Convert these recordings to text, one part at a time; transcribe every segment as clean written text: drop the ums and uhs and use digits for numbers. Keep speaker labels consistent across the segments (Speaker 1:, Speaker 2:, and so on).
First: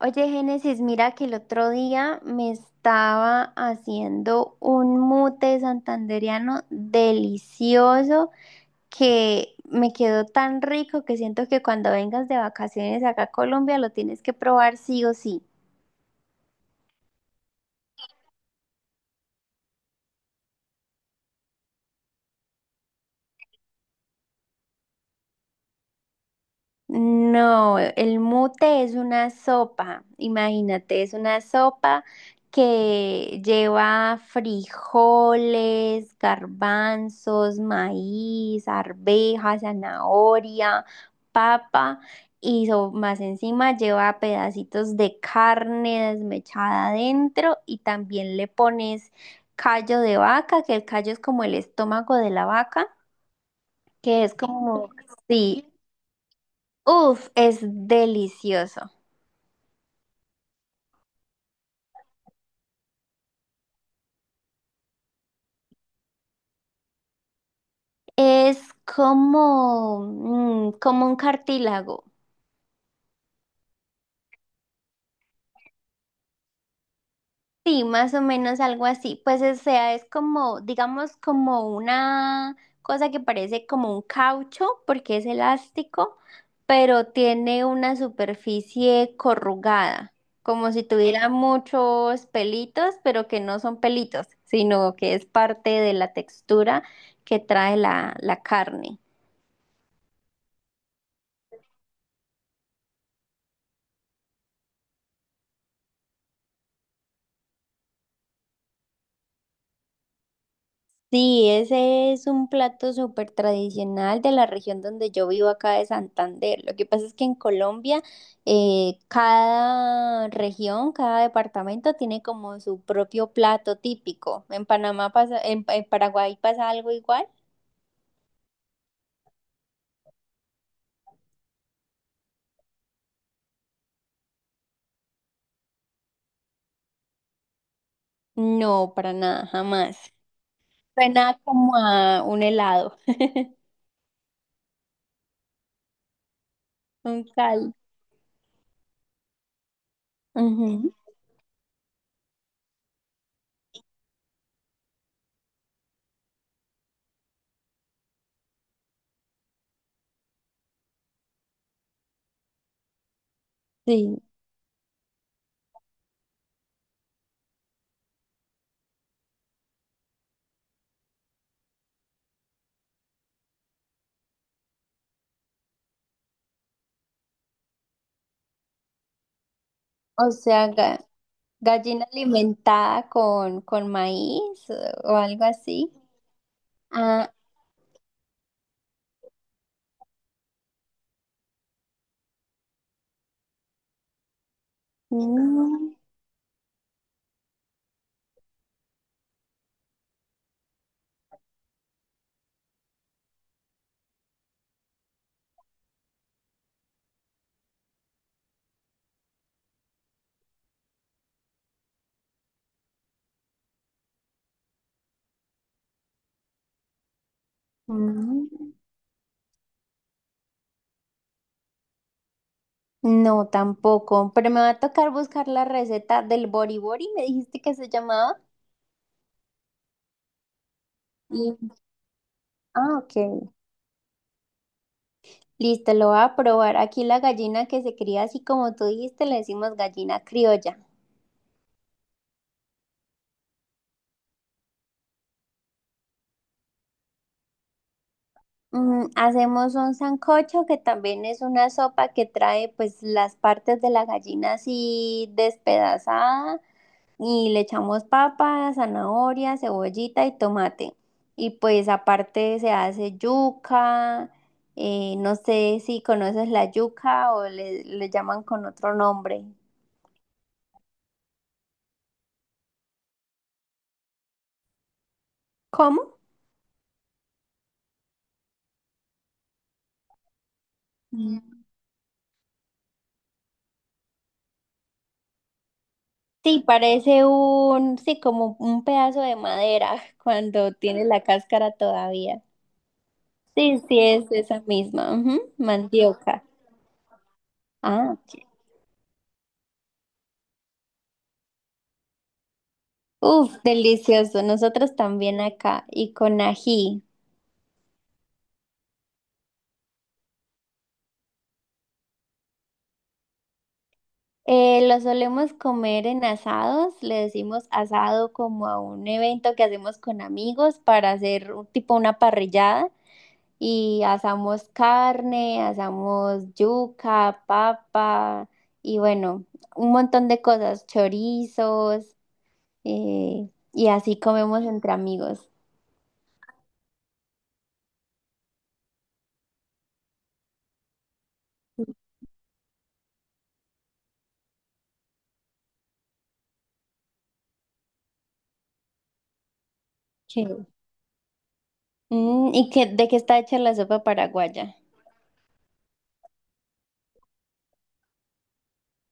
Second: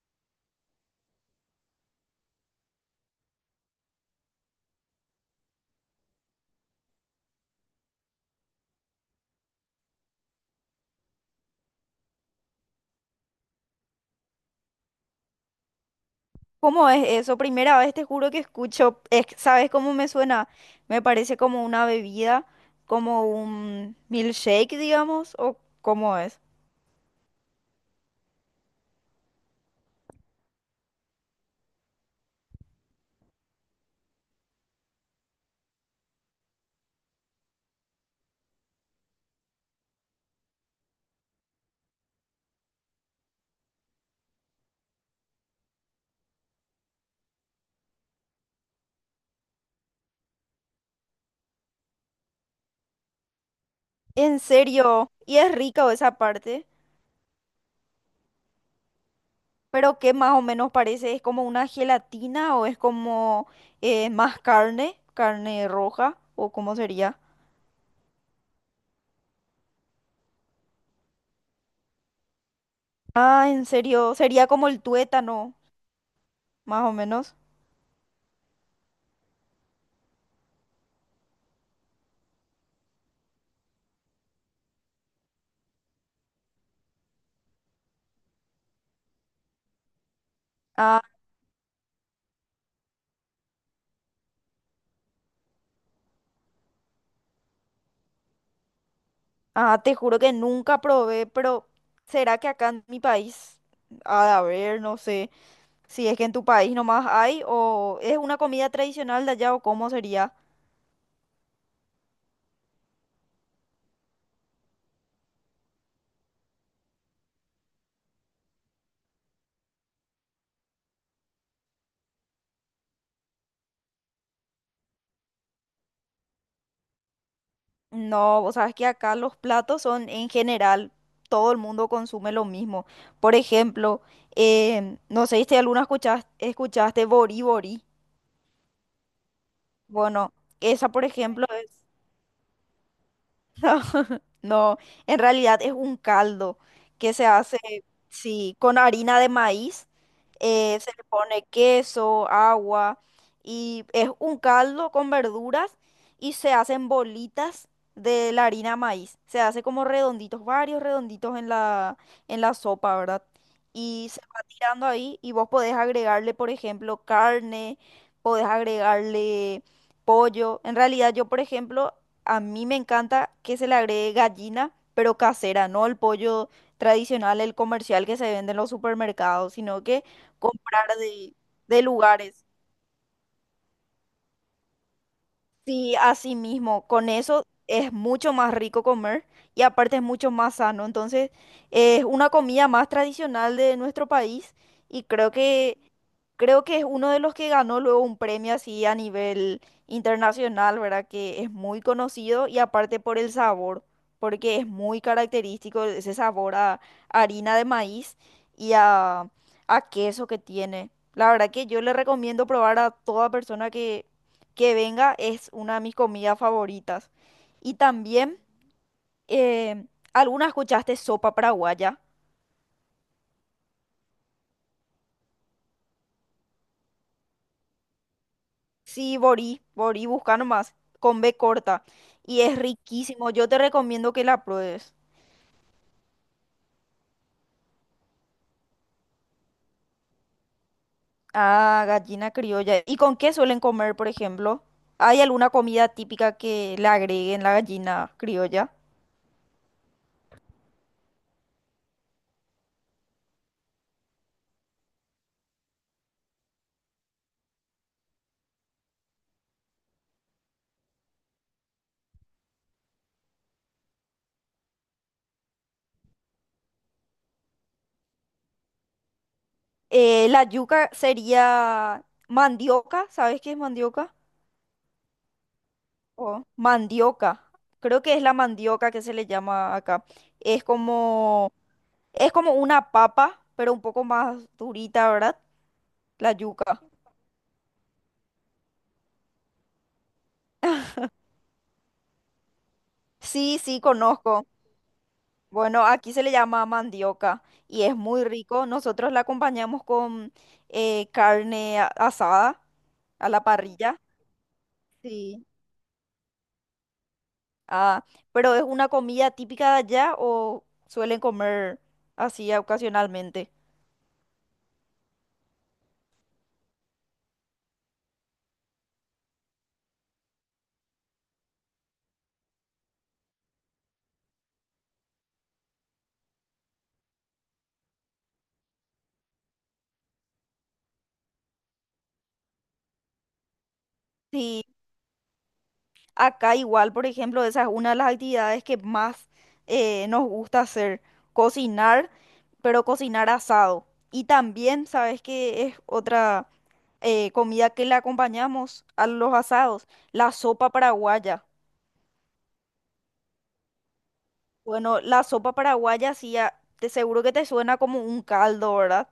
Speaker 1: Oye, Génesis, mira que el otro día me estaba haciendo un mute santandereano delicioso que me quedó tan rico que siento que cuando vengas de vacaciones acá a Colombia lo tienes que probar sí o sí.
Speaker 2: ¿Cómo es eso? Primera vez te juro que escucho, es- ¿sabes cómo me suena? Me parece como una bebida, como un milkshake, digamos, o cómo es.
Speaker 1: No, el mute es una sopa, imagínate, es una sopa que lleva frijoles, garbanzos, maíz, arvejas, zanahoria, papa y más encima lleva pedacitos de carne desmechada adentro y también le pones callo de vaca, que el callo es como el estómago de la vaca, que es
Speaker 2: En
Speaker 1: como,
Speaker 2: serio, ¿y es
Speaker 1: sí.
Speaker 2: rica esa parte?
Speaker 1: Uf, es delicioso.
Speaker 2: Pero ¿qué más o menos parece? ¿Es como una gelatina o es como más carne, carne roja o cómo sería?
Speaker 1: Es como, como un cartílago.
Speaker 2: Ah, en serio, sería como el tuétano, más o menos.
Speaker 1: Sí, más o menos algo así. Pues o sea, es como, digamos, como una cosa que parece como un caucho, porque es elástico, pero tiene una superficie corrugada, como si
Speaker 2: Ah,
Speaker 1: tuviera muchos pelitos, pero que no son pelitos, sino que es parte de la textura que trae la carne.
Speaker 2: ah, te juro que nunca probé, pero ¿será que acá en mi país ha de haber? No sé si es que en tu país nomás hay o es una comida tradicional de allá o cómo sería.
Speaker 1: Sí, ese es un plato súper tradicional de la región donde yo vivo acá de Santander. Lo que pasa es que en Colombia cada región, cada departamento tiene como su propio plato típico. ¿En Panamá pasa, en Paraguay pasa algo igual?
Speaker 2: No, vos sabes que acá los platos son en general, todo el mundo consume lo mismo. Por ejemplo, no sé si alguna escuchaste Bori Bori.
Speaker 1: No, para nada, jamás.
Speaker 2: Bueno, esa por
Speaker 1: Suena
Speaker 2: ejemplo.
Speaker 1: como a un helado,
Speaker 2: No, no, en realidad es un caldo que
Speaker 1: un
Speaker 2: se hace,
Speaker 1: cal.
Speaker 2: sí, con harina de maíz, se
Speaker 1: Ujú.
Speaker 2: le pone queso, agua y es un caldo con verduras y se hacen bolitas de la harina de maíz. Se hace como redonditos, varios redonditos en en la sopa, ¿verdad? Y se
Speaker 1: Sí,
Speaker 2: va tirando ahí y vos podés agregarle, por ejemplo, carne, podés agregarle pollo. En realidad yo, por ejemplo, a mí me encanta que se le agregue gallina, pero casera, no el pollo tradicional, el comercial que se vende en los supermercados, sino que
Speaker 1: o sea,
Speaker 2: comprar de
Speaker 1: gallina
Speaker 2: lugares.
Speaker 1: alimentada con maíz, o algo así.
Speaker 2: Sí, así mismo, con
Speaker 1: Ah.
Speaker 2: eso es mucho más rico comer y aparte es mucho más sano. Entonces, es una comida más tradicional de nuestro país y
Speaker 1: Mm,
Speaker 2: creo que es uno de los que ganó luego un premio así a nivel internacional, ¿verdad? Que es muy conocido y aparte por el sabor, porque es muy característico ese sabor a harina de maíz y a queso que tiene. La verdad que yo le recomiendo probar a toda persona que venga, es una de mis comidas favoritas. Y también,
Speaker 1: mm.
Speaker 2: eh, ¿alguna escuchaste sopa paraguaya?
Speaker 1: No, tampoco, pero me va a tocar buscar la receta del bori bori, me dijiste que se llamaba.
Speaker 2: Sí, Borí, Borí, busca nomás, con B
Speaker 1: Y,
Speaker 2: corta. Y es
Speaker 1: ah, ok.
Speaker 2: riquísimo, yo te recomiendo que la pruebes.
Speaker 1: Listo, lo voy a probar. Aquí la gallina que se cría así como tú dijiste, le decimos gallina criolla.
Speaker 2: Ah, gallina criolla. ¿Y con qué suelen comer, por ejemplo? ¿Hay alguna comida típica que le agreguen la gallina criolla?
Speaker 1: Hacemos un sancocho que también es una sopa que trae pues las partes de la gallina así despedazada y le echamos papa, zanahoria, cebollita y tomate. Y pues aparte se hace yuca, no sé si conoces la yuca o le llaman con otro nombre.
Speaker 2: La yuca sería mandioca, ¿sabes qué es mandioca?
Speaker 1: ¿Cómo?
Speaker 2: Oh, mandioca. Creo que es la mandioca que se le llama acá. Es
Speaker 1: Mm.
Speaker 2: como, es como una papa, pero un poco más durita, ¿verdad? La
Speaker 1: Sí,
Speaker 2: yuca.
Speaker 1: parece un, sí, como un pedazo de madera cuando tiene la cáscara todavía.
Speaker 2: Sí, sí,
Speaker 1: Sí, sí, es
Speaker 2: conozco.
Speaker 1: esa misma, ujú,
Speaker 2: Bueno, aquí se le
Speaker 1: mandioca.
Speaker 2: llama mandioca y es
Speaker 1: Ah,
Speaker 2: muy
Speaker 1: ok.
Speaker 2: rico. Nosotros la acompañamos con carne asada a la
Speaker 1: Uf,
Speaker 2: parrilla.
Speaker 1: delicioso. Nosotros también
Speaker 2: Sí.
Speaker 1: acá y con ají.
Speaker 2: Ah, pero ¿es una comida típica de allá o suelen comer así ocasionalmente?
Speaker 1: Lo solemos comer en asados, le decimos asado como a un evento que hacemos con amigos para hacer tipo una parrillada y asamos carne, asamos yuca, papa y bueno, un montón de cosas, chorizos, y así
Speaker 2: Sí.
Speaker 1: comemos entre amigos.
Speaker 2: Acá igual, por ejemplo, esa es una de las actividades que más nos gusta hacer, cocinar, pero cocinar asado. Y también, ¿sabes qué es otra comida que le acompañamos a los asados? La
Speaker 1: Chévere.
Speaker 2: sopa paraguaya.
Speaker 1: ¿Y qué, de qué está hecha la sopa paraguaya?
Speaker 2: Bueno, la sopa paraguaya sí, a- te seguro que te suena como un caldo, ¿verdad?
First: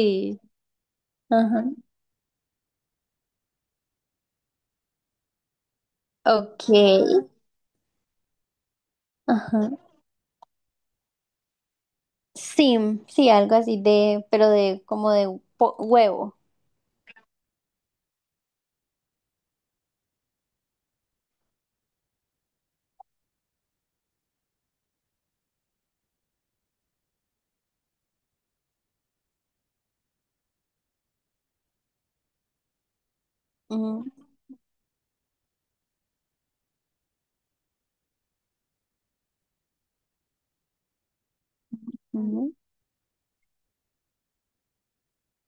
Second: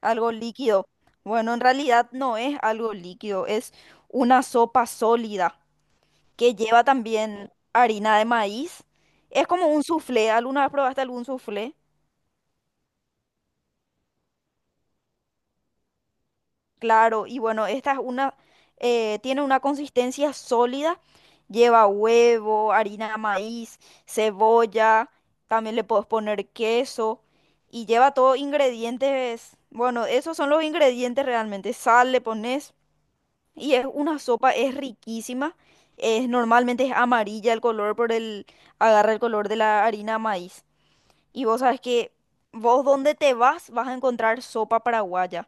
Speaker 2: Algo líquido. Bueno, en
Speaker 1: Ajá.
Speaker 2: realidad no es algo líquido, es una sopa sólida, que
Speaker 1: Ok.
Speaker 2: lleva también harina de maíz. Es
Speaker 1: Ajá.
Speaker 2: como un soufflé. ¿Alguna vez probaste algún soufflé?
Speaker 1: Sí, sí, algo así de, pero de como de huevo.
Speaker 2: Claro, y bueno, esta es una, tiene una consistencia sólida. Lleva huevo, harina de maíz, cebolla, también le puedes poner queso y lleva todos ingredientes. Bueno, esos son los ingredientes realmente. Sal le pones y es
Speaker 1: Ujú,
Speaker 2: una sopa, es riquísima. Es, normalmente es amarilla el color por el, agarra el color de la harina de maíz. Y vos sabes que
Speaker 1: ujú.
Speaker 2: vos donde te vas vas a encontrar sopa paraguaya.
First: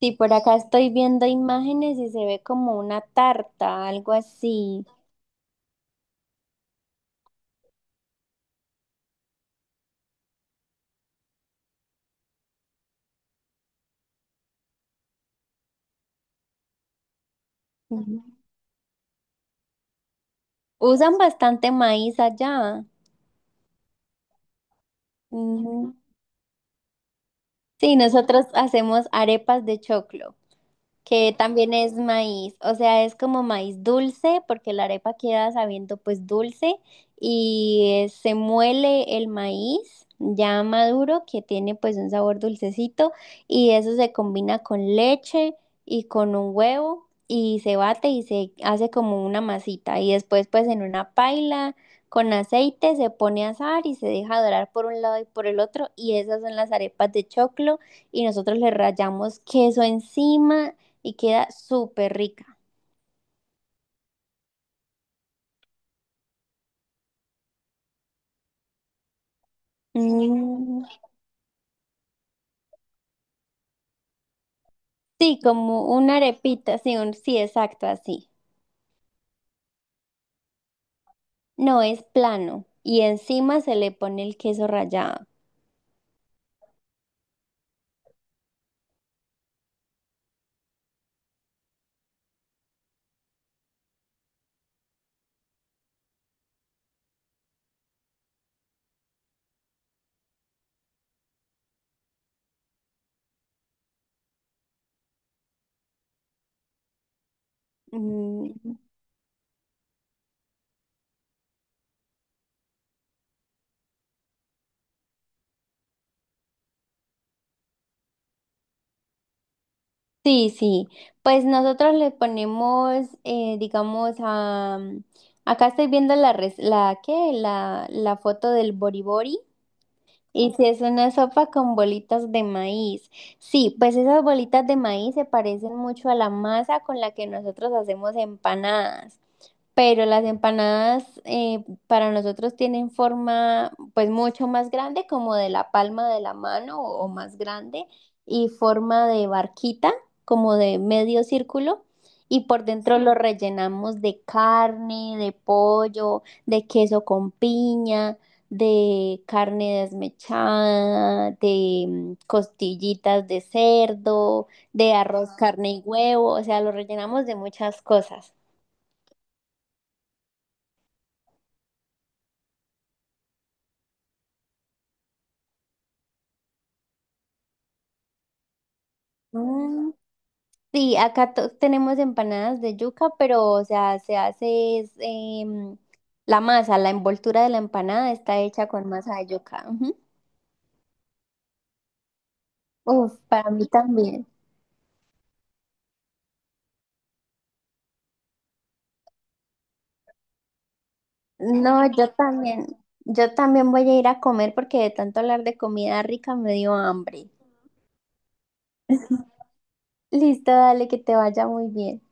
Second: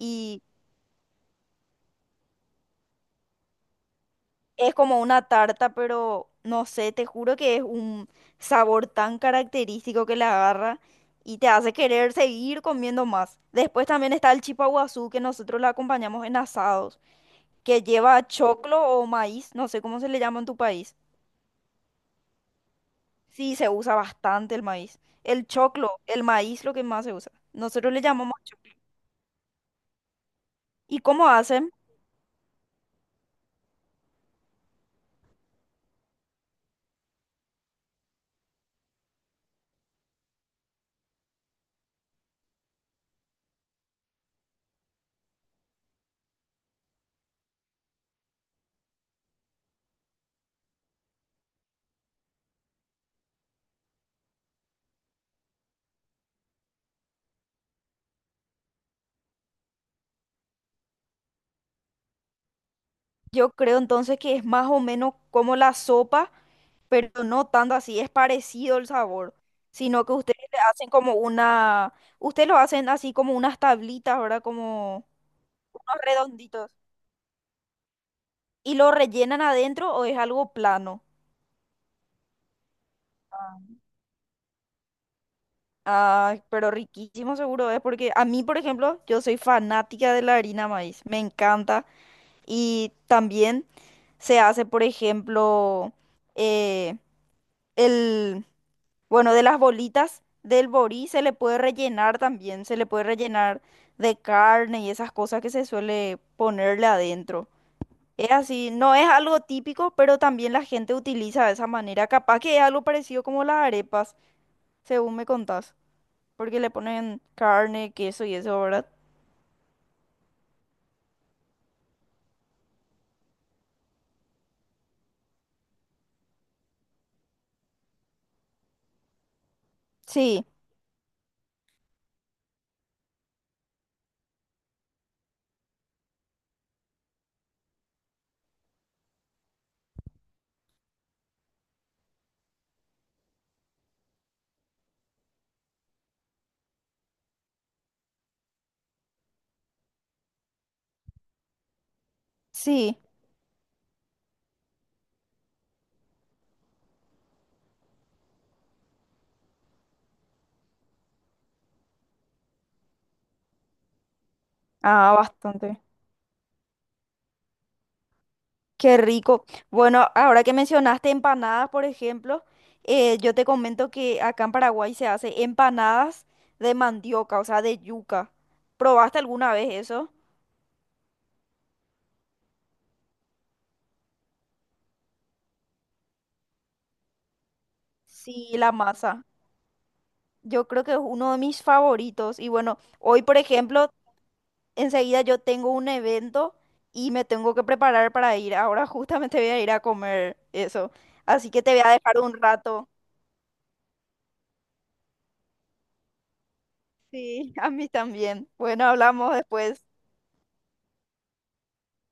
Speaker 1: Sí, por acá estoy viendo imágenes y se ve como una tarta, algo
Speaker 2: es
Speaker 1: así.
Speaker 2: como una tarta, pero no sé, te juro que es un sabor tan característico que la agarra y te hace querer seguir comiendo más. Después también está el chipaguazú, que nosotros la acompañamos en asados, que
Speaker 1: Ujú.
Speaker 2: lleva choclo o maíz, no sé cómo se le llama en tu país.
Speaker 1: Usan bastante maíz allá.
Speaker 2: Sí, se usa bastante el maíz. El choclo,
Speaker 1: Ujú.
Speaker 2: el maíz, lo que más se usa. Nosotros
Speaker 1: Sí,
Speaker 2: le llamamos
Speaker 1: nosotros
Speaker 2: choclo.
Speaker 1: hacemos arepas de choclo,
Speaker 2: ¿Y cómo
Speaker 1: que
Speaker 2: hacen?
Speaker 1: también es maíz, o sea, es como maíz dulce, porque la arepa queda sabiendo pues dulce y se muele el maíz ya maduro que tiene pues un sabor dulcecito y eso se combina con leche y con un huevo y se bate y se hace como una masita y después pues en una paila con aceite se pone a asar y se deja dorar por un lado y por el otro y esas son las arepas de choclo y nosotros le rallamos queso encima y queda súper rica.
Speaker 2: Yo creo entonces que es más o menos como la sopa, pero no tanto así, es parecido el sabor, sino que ustedes le
Speaker 1: Mm.
Speaker 2: hacen como una, ustedes lo hacen así como unas tablitas, ¿verdad? Como
Speaker 1: Sí, como
Speaker 2: unos
Speaker 1: una
Speaker 2: redonditos.
Speaker 1: arepita, sí, sí, exacto, así.
Speaker 2: ¿Y lo rellenan adentro o es algo plano?
Speaker 1: No es plano y encima se le pone el queso rallado.
Speaker 2: Ah, pero riquísimo seguro es, porque a mí, por ejemplo, yo soy fanática de la harina maíz, me encanta. Y también se hace, por ejemplo, eh, el... Bueno, de las bolitas del borí se le puede rellenar también, se le puede rellenar de carne y esas cosas que se suele ponerle adentro. Es así,
Speaker 1: Mm.
Speaker 2: no es algo típico, pero también la gente utiliza de esa manera. Capaz que es algo parecido como las arepas, según me contás, porque le ponen carne, queso y eso, ¿verdad?
Speaker 1: Sí, sí. Pues nosotros le ponemos, digamos, a... Acá estoy viendo la, la, ¿qué? La foto del boribori.
Speaker 2: Sí,
Speaker 1: Y si es una sopa con bolitas de maíz. Sí, pues esas bolitas de maíz se parecen mucho a la masa con la que nosotros hacemos empanadas. Pero las empanadas, para nosotros tienen forma pues mucho más grande, como de la palma de la mano o más grande, y forma de barquita, como de medio círculo, y por dentro
Speaker 2: sí.
Speaker 1: lo rellenamos de carne, de pollo, de queso con piña, de carne desmechada, de costillitas de cerdo, de
Speaker 2: Ah,
Speaker 1: arroz, carne
Speaker 2: bastante.
Speaker 1: y huevo, o sea, lo rellenamos de muchas cosas.
Speaker 2: Qué rico. Bueno, ahora que mencionaste empanadas, por ejemplo, yo te comento que acá en Paraguay se hace empanadas de mandioca, o sea, de yuca. ¿Probaste alguna vez eso?
Speaker 1: Sí, acá tenemos empanadas de yuca, pero o sea, se hace es, em, la masa, la envoltura de la empanada está
Speaker 2: Sí,
Speaker 1: hecha
Speaker 2: la
Speaker 1: con masa
Speaker 2: masa.
Speaker 1: de yuca. Ujú.
Speaker 2: Yo creo que es uno de mis favoritos. Y bueno,
Speaker 1: Uf,
Speaker 2: hoy, por
Speaker 1: para mí
Speaker 2: ejemplo,
Speaker 1: también.
Speaker 2: enseguida yo tengo un evento y me tengo que preparar para ir. Ahora justamente voy a ir a comer eso. Así que te voy
Speaker 1: No,
Speaker 2: a dejar un rato.
Speaker 1: yo también voy a ir a comer porque de tanto hablar de comida rica me dio hambre.
Speaker 2: Sí, a mí también. Bueno, hablamos después.
Speaker 1: Listo, dale, que te vaya muy bien.